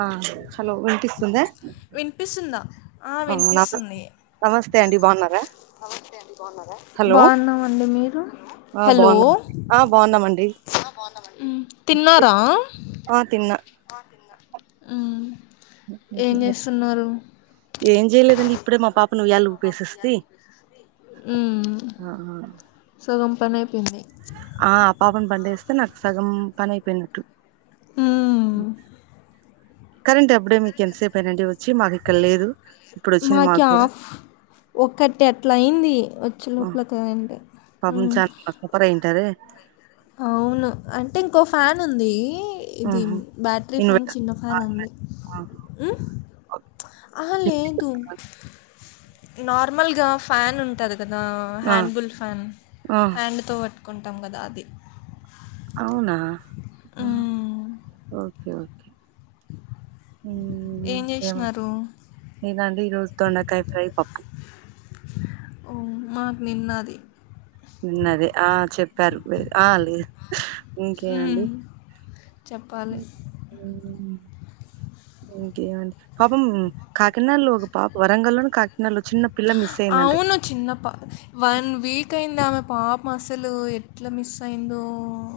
ఆ హలో విపిస్తుంద వినిపిస్తుందా ఆ వినిపిస్తుంది స్తె అండి బాగున్నారా హలో బాగున్నామండి మీరు హలో మండి ఉం తిన్నారా ఆ తిన్నా ఉమ్ ఎం చేస్తున్నారు ఏం చేయలేదండి ఇప్పుడే మా పాప్ ఉమ్ ఆ సగం పనయిపోయింది ఆ ఆ పాపని పండేస్తే నాకు సగం పని అయిపోయినట్టు మ్మ్ బఓ కరెంట్ అప్పుడే మీకు ఎంతసేపుయినండి వచ్చి మాకు ఇక్కడ లేదు ఇప్పుడు వచ్చింది మాకి మాకు కూడా ఆఫ్ ఒకటి అట్లా అయింది ఆ, చూప్లకెయండి ఉంటర్ గా అవును అంటే ఇంకో ఫ్యాన్ ఉంది ఇది ఆహా బ్యాటరీ ఫ్యాన్ ఇన్వర్టర్ చిన్న ఆ ఫ్యాన్ ఉంది ఆహా, ఉమ్ ఓకే. నార్మల్గా ఫ్యాన్ ఉంటది కదా ఆ హ్యాండ్బుల్ ఫ్యాన్ ఆ, హ్యాండ్తో పట్టు కొంటాం కదా అది అవునా మ్మ్. ఓకేఓ ఏం చేసినారు? నేనండి ఈరోజు దొండకాయ ఫ్రై, పప్పు ఓ మాకు నిన్నది నిన్నదే ఆ చెప్పారు వె ఆ లేదు ఇంకేమండి మ్మ్. చెప్పాలి ఉ ఇంకేం అండి పాపం కాకినాడలో ఒక పాప వరంగల్ల్లోని కాకినాడలో చిన్న పిల్ల మిస్ అయిందంట అవును చిన్నప్ప వన్ వీక్ అయింది ఆమె పాప అసలు ఎట్లా మిస్ అయిందో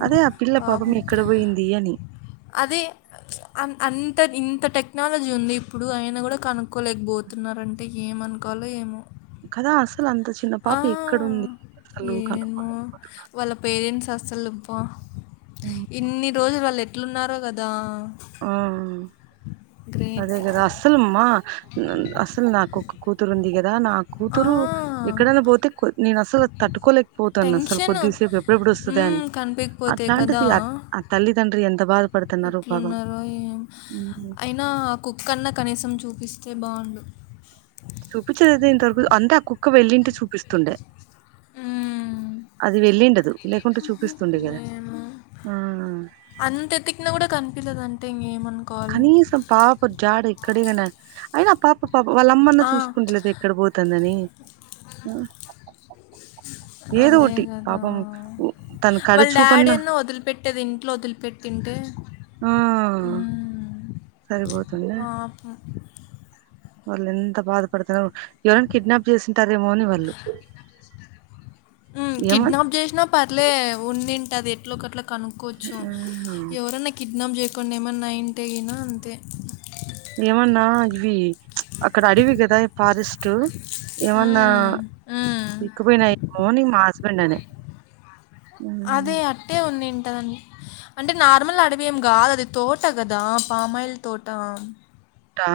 అదే ఆ పిల్ల పాపం ఎక్కడ పోయింది అని అదే అన్అన్ ఇంత ఇంత టెక్నాలజీ ఉంది ఇప్పుడు అయిన కూడా కనుక్కోలేకపోతున్నారంటే ఏమనుకోవాలో ఏమో కదాస్ ఆ అసలు ఏమో కనుక్కోలేకపోతున్నా వాళ్ళ పేరెంట్స్ అస్సలుంప ఇన్ని రోజులు వాళ్ళు ఎట్లున్నారో కదా ఆ అదే గ్రేట్. కదా అస్సలు అమ్మా న అసలు నాకు కూతురు ఉందిగద దా నా ఆ! కూతురు ఎక్కడైనా పోతే కొ నేను అసలు తట్టుకోలేకపోతాను అసలు టెన్షను. కొద్దిసేపు ఎప్పుడెప్పుడు ఇప్పుడు వస్తుందన్ హ్మ్. కనిపీయకపోతే కదా! అట్లాంటిది ఆ తల్లిదండ్రి ఎంత బాధపడుతున్నారు పాపం ఎట్లున్నారో ఉ అయినా కుక్కన్నా కనీసం చూపిస్తే బావుండు చూపించ లేదే ఇంతవరకు అంత అ కుక్క వెళ్ళింటి చూపిస్తుండే ఆ అది వెళ్ళిండదు లేకకుంటే చూపిస్తుండే కదా ఏమో! ఆ అంత ఎతికినా కూడా కనిపలేదుంటే ఇంకేం కనీసం పాప జాడు ఇక్కడగానే అయినా పాప పాపం వాళ్ళమ్మన్నా ఆ! చూసుకుంటలేదు ఎక్కడ పోతుందని ఏదో అదే ఒటి గదా! పాపం ఉ తన కడ వాళ్ళ డాడీ చూపన్నా అన్న వదిలిపెట్టేది ఇంట్లో వదిలిపెట్టింటే ఆ మ్ పాపం వాళ్లు ఎంత బాధపడుతురు ఎవరన్న కిడ్నాప్ చేసి మ్ ఏమో కిడ్నాప్ చేసినా పర్లే ఉందిం టది ఎట్లో కట్ల కనుకోవచ్చు ఆ! ఎవరన్న కిడ్నాప్ చే కొన్ని ఏమన్నా అయింటేగిన అంతే ఏమన్నా ఇవి అక్కడ అడవి కదా ఈ ఫారెస్ట్ ఏమన్నా హ్మ్. హ్మ్. పిక్కుపోయినాయి మార్నింగ్ మా హస్బెండ్ అనే అదే అట్టే ఉందింటదం అంటే నార్మల్ అడవి ఏం కాదు అది తోట కదా పామాయిల్ తోట టా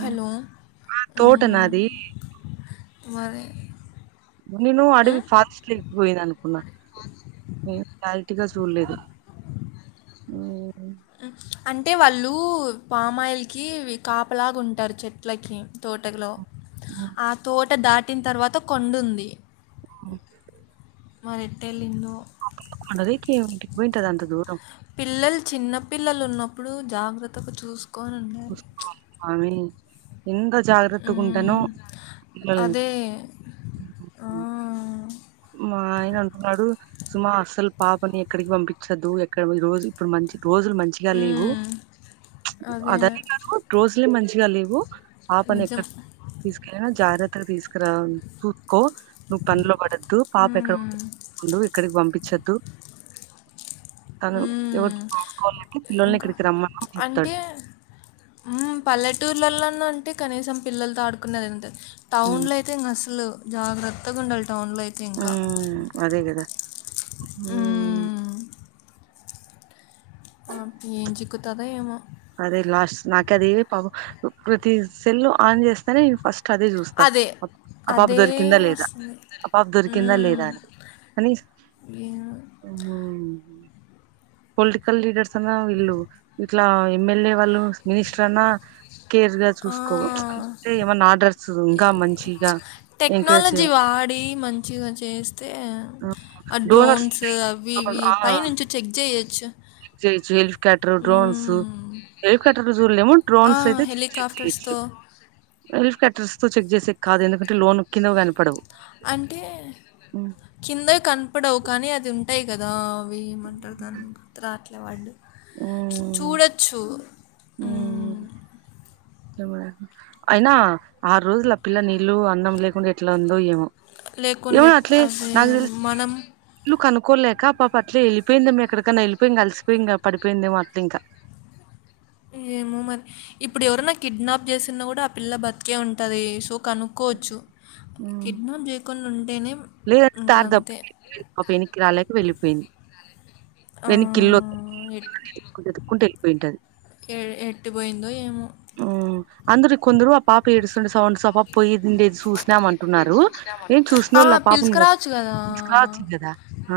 హలో తోట మ్ నాది మరి నేను అడవి హ్మ్. ఫాస్ట్క్కిపోయింది అనుకున్నా చూల్లేదు మ్ అంటే వాళ్ళు పామాయిలకి ఇవి కాపలాగా ఉంటారు చెట్లకి తోటలో ఆ తోట దాటిన తర్వాత కొండుంది. ఓ మరెట్టలిన్దో అదకింటి వింటది అంత దూరం పిల్లలు చిన్న పిల్లలు ఉన్నప్పుడు జాగ్రత్తగా చూసుకొ చూసుకోవాలి అమి ఇంగ జాగ్రత్తగ ఉంటాను మ్మ్. మల్ అదే ఆ. మా ఆయన అంటున్నాడు సుమా అస్సల్ పాపని ఎక్కడికి పంపించద్దు ఎక్కడ ఈరోజు ఇప్పుడు మంచి రోజులు మంచిగా లేవు మ్మ్. అదే అదనే కాదు రోజులే మంచిగా లేవు పాపను నిజం ఎక్కడ తీసుకెళ్ళిన జాగ్రత్తగా తీసుకురా కో నువ్వు పనిలో పడద్దు పాప ఎక్కడ మ్మ్. ఎక్కడికి పంపించద్దు తను హ్మ్. ఎవరితో పడుకోవాలంటే పిల్లల్ని ఇక్కడికి రమ్మని చెప్తాడు ఉమ్ పల్లెటూర్లలోన ఉంటే కనీసం పిల్లలతో ఆడుకున్నది ఉంటది టౌన్ ఉమ్ లో అయితే ఇంగ అసలు జాగ్రత్తగా ఉండల్ టౌన్ లో అయితే ఇంకా ఉమ్ అదే కదా ఉమ్ నాకు ఏం చిక్కుతాదో ఏమో అదే లాస్ట్ నాక అది పాప ప్రతి సెల్ ఆన్ చేస్తేనే ఫస్ట్ అదే చూస్తా అదే. ఆ పాప అదే దొరికిందా లేదా అసలు. ఆ పాప దొరికిందా హ్మ్. లేదా అని అనీ ఏమో. ఊ పొలిటికల్ లీడర్స్ అన్నా వీళ్ళు ఇట్లా ఎమ్మెల్యే వాళ్ళు మినిస్టర్ అన్నా కేర్ గా ఆ! చూసుకో అంటే ఏమన్నా ఆర్డర్స్ ఎ ఇంకా మంచిగా ఎంకరేజ్ చేయ టెక్నాలజీ వాడి మంచిగా చేస్తే ఆ డోనర్స్ డ్రోన్స్ అవి ఉంటాయి ఇ పైనుంచి చెక్ చెయొచ్చు చెక్ జేయచ్చు హెలికాప్టర్ డ్రోన్స్ హెలికాప్టర్ ఏమో ఆ! డ్రోన్స్ అయితే [inaudible] హెలికాప్టర్స్‌తో డ్రస్ చెక్ చేసే కాదు ఎందుకంటే లోన్ కింద కనపడవు అంటే ఉమ్ కింద కనపడవు కానీ అది ఉంటాయి కదా ఏమంటారు దాన్ని గుర్తు రావట్లేదు వర్డ్ ఉమ్ చూడచ్చు ఆ ఉమ్ అయినా ఆరు రోజులు ఆ పిల్ల నీళ్లు అన్నం లేకుండా ఎట్ల ఉందో ఏమో ఏమ లేకుండే అట్లే అదే అది నాకుదెల్సి మనం ఇల్లు కను కోలేక ఆ పాప అట్లే వెళ్ళపోయింది మ్మే ఎక్కడికన్నా వెళ్ళిపోయింగ అలిసిపోయి ఇంగ పడిపోయిందేమో అట ఇంకా ఏమో మరి ఇప్పుడు ఎవరైనా కిడ్నాప్ చేసిన కూడా ఆ పిల్ల బతికే ఉంటది సో కనుక్కోవచ్చు కిడ్నాప్ చేయకుండ ఉంటేనే లేదంటే ఇంక దారి అంతే. తప్పి పాప వెనిక్కి రాలేక వెళ్ళిపోయింది వెన్న ఆహ్, ఎట్ కిల్లుక్కుంటూ వెళ్ళిపోయింటది ఎ ఎటు పోయిందో ఏమో! ఆ అందరు కొందరు ఆ పాప ఏడ్స్తుండి సండ్ స డేది చూసినాం అంటున్నారు ఏం ఆ చూసినోళ్ళ పిలుసుకురావచ్చు కదా పాపసురా వచ్చింది కదా ఆ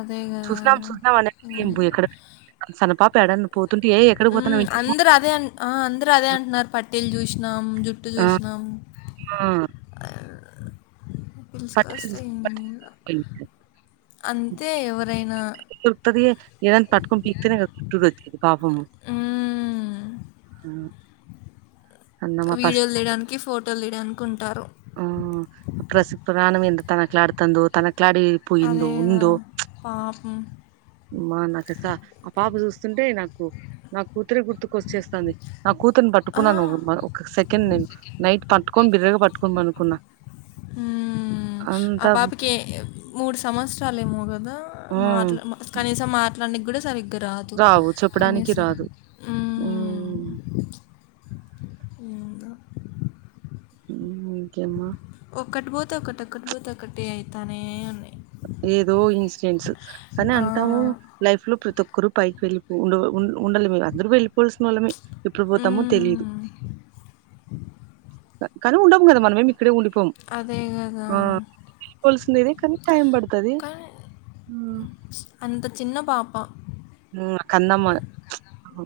అదే కదా చూసినాం చూసినాం అ ఏం ఇక్కడ సన పాప ఎడన పో అందరు అదే అ ఆ అందరు అదే అంటున్నారు పట్టీలు జూసినాం జుట్టు ఆ జూసినాం ఆ పట్టీల్ పిలుచుకొస్తే ఏం లేదు. పట్టీల్ అంతే ఎవరైనా రుతది ఏదన్ పట్కుం పికితేనే పాపం మ్మ్. ఉ వీడియోలు తీయడానికి, ఫోటోలు తీయడానికి ఉంటారు. ఆ ప్రసి ప్రాణవింద తనకులాడుతందు తనకు అదేద పాపం మనాకస ఆ పాప చూస్తుంటే నాకు నాకు కూతురి గుర్తుకే వచ్చేస్త వంది నా కూతుర్ని పట్టుకున్నాను ఆ. ఒక సెకండ్ నేను నైట్ పట్టుకొని బిర్రగా పట్టుకొని పనుకున్నా మ్ అంత ఆ పాపకి మూడు సంవత్సరాలు ఏమో కదా ఉ మాట్లా కనీసం మాట్లాడడానికి కూడా సరి కారాదు రావు చెప్పడానికి కనీసం రాదు మ్ మ్మ్ ఇంకేంమ్మ ఒక్కటి పోతే ఒకటి ఒక్కటి పోతే ఒక్కటే అయితానే అన్ని ఏదో ఇన్సిడెంట్స్ కానీ ఆ! అంటాము లైఫ్ లో ప్రతి ఒకరు పైకి వెళ్ళి ఉండ ఉండాలి మీరు అందరు వెళ్ళి పోలీస్ మూలమే ఎప్పుడు పోతామో తెలీదు హ్మ్. కానీ ఉండము కదా మనమేమి ఇక్కడే ఉండిపోం అదే గదా! ఆ వల్సిందిదే కానీ టైం పడుతది కానీ బ మ్ కందమ్మ ఆహా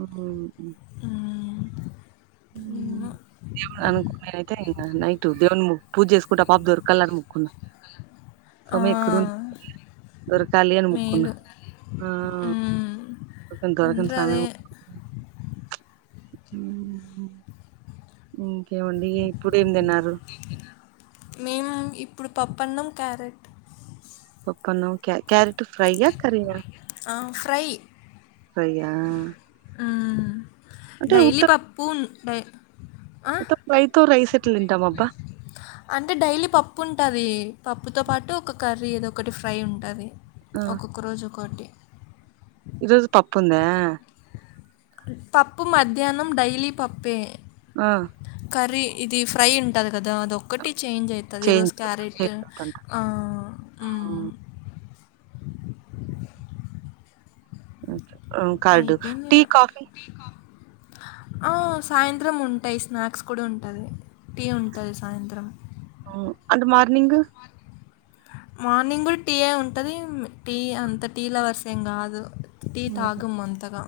అవును హ్మ్. ఏమో. దేవన్ అనుకో అయితే నిన్న నైట్ దేవన్ము పూజ చేసుకుంటా పాప దొరకళని ముక్కున్నా ఆ దొరకాలి అని ముకున్నా మేలు. ఆ హ్మ్. దరఖ అందరూ సమము అదే ఉహు ఉ ఏవండి ఇప్పుడు ఏం తిన్నారు? మేము ఇప్పుడు పప్పన్నం క్యారెట్ ప్పన్నం కె కెరట్ ఫ్రైయా, కరీనా ఆ, ఫ్రై మ్మ్. అంటే ఉత్త డైలీ పప్పు ఉన్ ఫ్రై ఫ్రై తో రైస్ ఎట్లా తింటాం అబ్బా అంటే డైలీ పప్పు ఉంటది. పప్పుతో పాటు ఒక కర్రీ ఏదో ఒకటి ఫ్రై ఉంటది ఆ ఒక్కొక్క రోజు ఒకోటి ఈరోజు పప్పు ఉందా? పప్పు మధ్యాహ్నం డైలీ పప్పె ఆ కర్రీ ఇది ఫ్రై ఉంటది కదా అదొక్కటి చేంజ్ అయితది చేంజ్ ఈరోజు క్యారెట్ చేంజ్ అవుతుంటా. ఆ మ్ ఉమ్, కడు అయిపోయింది టీ కాఫీ ఆ సాయంత్రం ఉంటాయి స్నాక్స్ కూడా ఉంటది. టీ ఉంటది సాయంత్రం ఉ అంత మార్నింగ్ మార్నింగ్ కూడా టీయ ఉంటది టీ అంత టీ లవర్స్ ఏం కాదు. టీ ఉమ్, తాగం అంతగా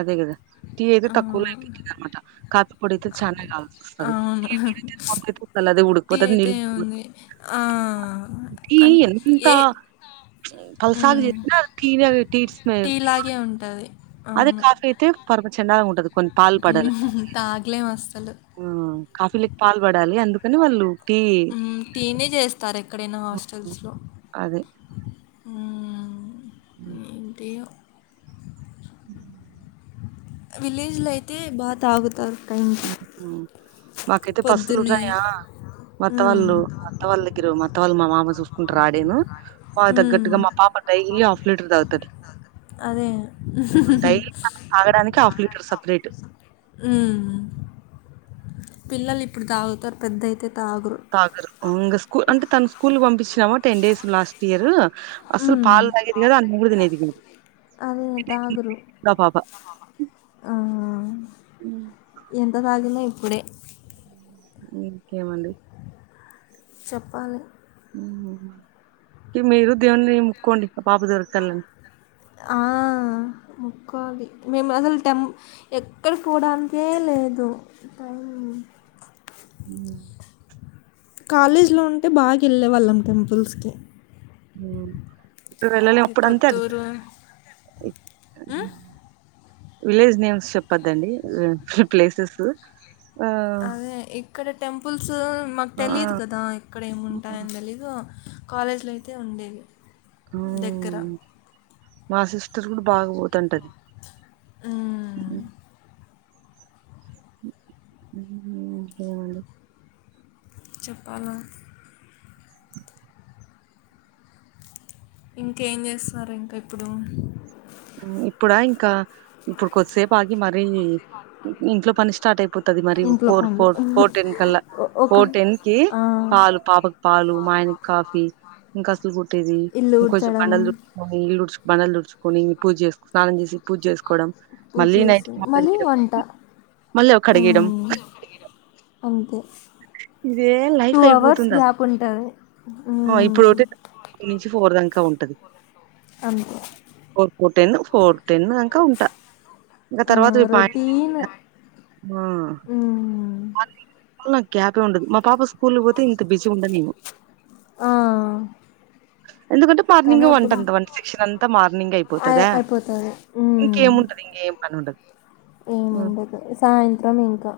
అదే కదా టీ అయితే ఆ, తక్కువలో అయిపోతది అనమాట కాఫి పొడి అయితే చాలా కావల్సి వస్తది అవును టీ పొడి అయితే ప అల్దే టీ ఉడుకుపోతు అది అయితే నిల్పో ఏముంది ఆ, ఈ అన్ ఎంత ఏ కల్సాగ జతే తీన తీర్స్ మ ఇలాగే ఉంటది అది కాఫీ అయితే పరమచండాలం ఉంటదు కొన్ని పాలు పడాలి కద ఉమ్, తాగలేం అస్సలు ఆ కాఫీలకి పాలు పడాలి అందుకని వాళ్ళు టీ టీనే చేస్తారు ఎక్కడైనా హ్మ్. హాస్టల్స్లో అదే ఇంటీ ఉ విలేజ్లో అయితే బా తాగుతారు టైంకి అ మాకైతే పశులు పొద్దున్నే ఉన్నాయా మత్త ఉమ్, వాళ్ళు మత్త వాళ్ళ దగ్గర మ తత్త వాళ్ళు మా మామ చూసుకుంట ఆడెను వా తగ్గట్టుగా ఉమ్. మా పాప డైలీ హాఫ్ లీటర్ తాగుతాది అదే డైలీ తాను తాగడానికి హాఫ్ లీటర్ సపరేట్ ఉ పిల్లలు ఇప్పుడు తాగుతారు పెద్దయితే తాగరు ఇంకా స్కూల్ అంటే తను స్కూల్ పంపించినామా టెన్ డేస్ లాస్ట్ ఇయర్ అసలు హ్మ్. పాల తాగేది కాదు అన్నం కూడా తెనదికిదు అదే తాగరు ఇంకా పాప ఆ హ్మ్. ఎంత తాగిన ఇప్పుడే ఇంకేమండి చెప్పాలి మీరు దేవుని ముక్కోండి ఇ పాప దొరకాలని ఆ ముక్కది మేము అసలు టెం ఎక్కడికి పోవడానికే లే ఏదు టైం హ కాలేజీలో ఉంటే బాగా వెళ్ళేవాళ్ళం టెంపుల్స్కి హ ఇప్పుడు వెళ్ళలే ఈ అప్పుడు అంతే అది కొత్తూరు హ్మ్? విలేజ్ నేమ్స్ చెప్పద్దండి ప్లేసెస్ ఆ అదే ఇక్కడ టెంపుల్స్ మాకు ఆ తెలీదు కదా ఇక్కడ ఏమింటాయని తెలీదు కాలేజీలో అయితే ఉండేవి దగ్గర హ్మ్. మా సిస్టర్ కూడా బాగా పోతుంటది మ్మ్. ఇంకేమండి చెప్పాల ఇంకా ఏం చేస్తున్నారు ఇంకా ఇప్పుడు ఇప్పుడా ఇంకా ఇప్పుడు కొద్దిసేపు ఆగి మరీ ఇంట్లో పని స్టార్ట్ అయిపోతుది మరి ఇంట్లో ఫోర్ పనులు ఫోర్ ఫోర్ టెన్ కల్లా ఒ- ఒక ఫోర్ టెన్ కి ఆ, పాలు పాపకు పాలు మా ఆయన కాఫీ ఇంకా అసలు కుట్టేది ఇల్లు ఇంకంచెం ఊడ్చడం బండలు దుడుకొని ఇల్లుుచుకు పండలుడుచుకొని పూజ చే స్నానం చేసి పూజ చేసుకోవడం పూ మళ్ళీ నైట్ చేసి కి మళ్ళీ చేయడం వంట మళ్ళీ అవి కడిగేయడం అంతే ఇదే టూ లైఫ్ అవర్స్ అయిపోతుందా గ్యాప్ ఉంటుంది ఇప్పుడు మ్మ్. ఒకటి నుంచి పోరదాం ఇంకా ఉంటది అంతే four four ten four ten అంకా ఉంటా ఇంకా తర్వాత ప రొటీన్ ఆ గ్యాప్ ఏ ఉండదు మా పాప స్కూల్ పోతే ఇంత బిజి ఉండ నేము ఆ ఎందుకంటే కానీ మార్నింగ్ అప్పుడు వంటంత వంట సిక్షన్ అంతా మార్నింగ్ అయి అయిపోతుదా అయిపోతది ఇంకేముంటది ఇం పని ఉండాదు ఏమిండదు సాయంత్రం ఇంకా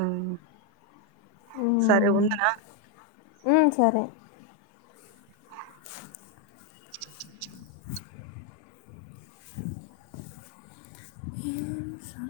హ్మ్. సరే ఉండనా మ్ సరే మ్ స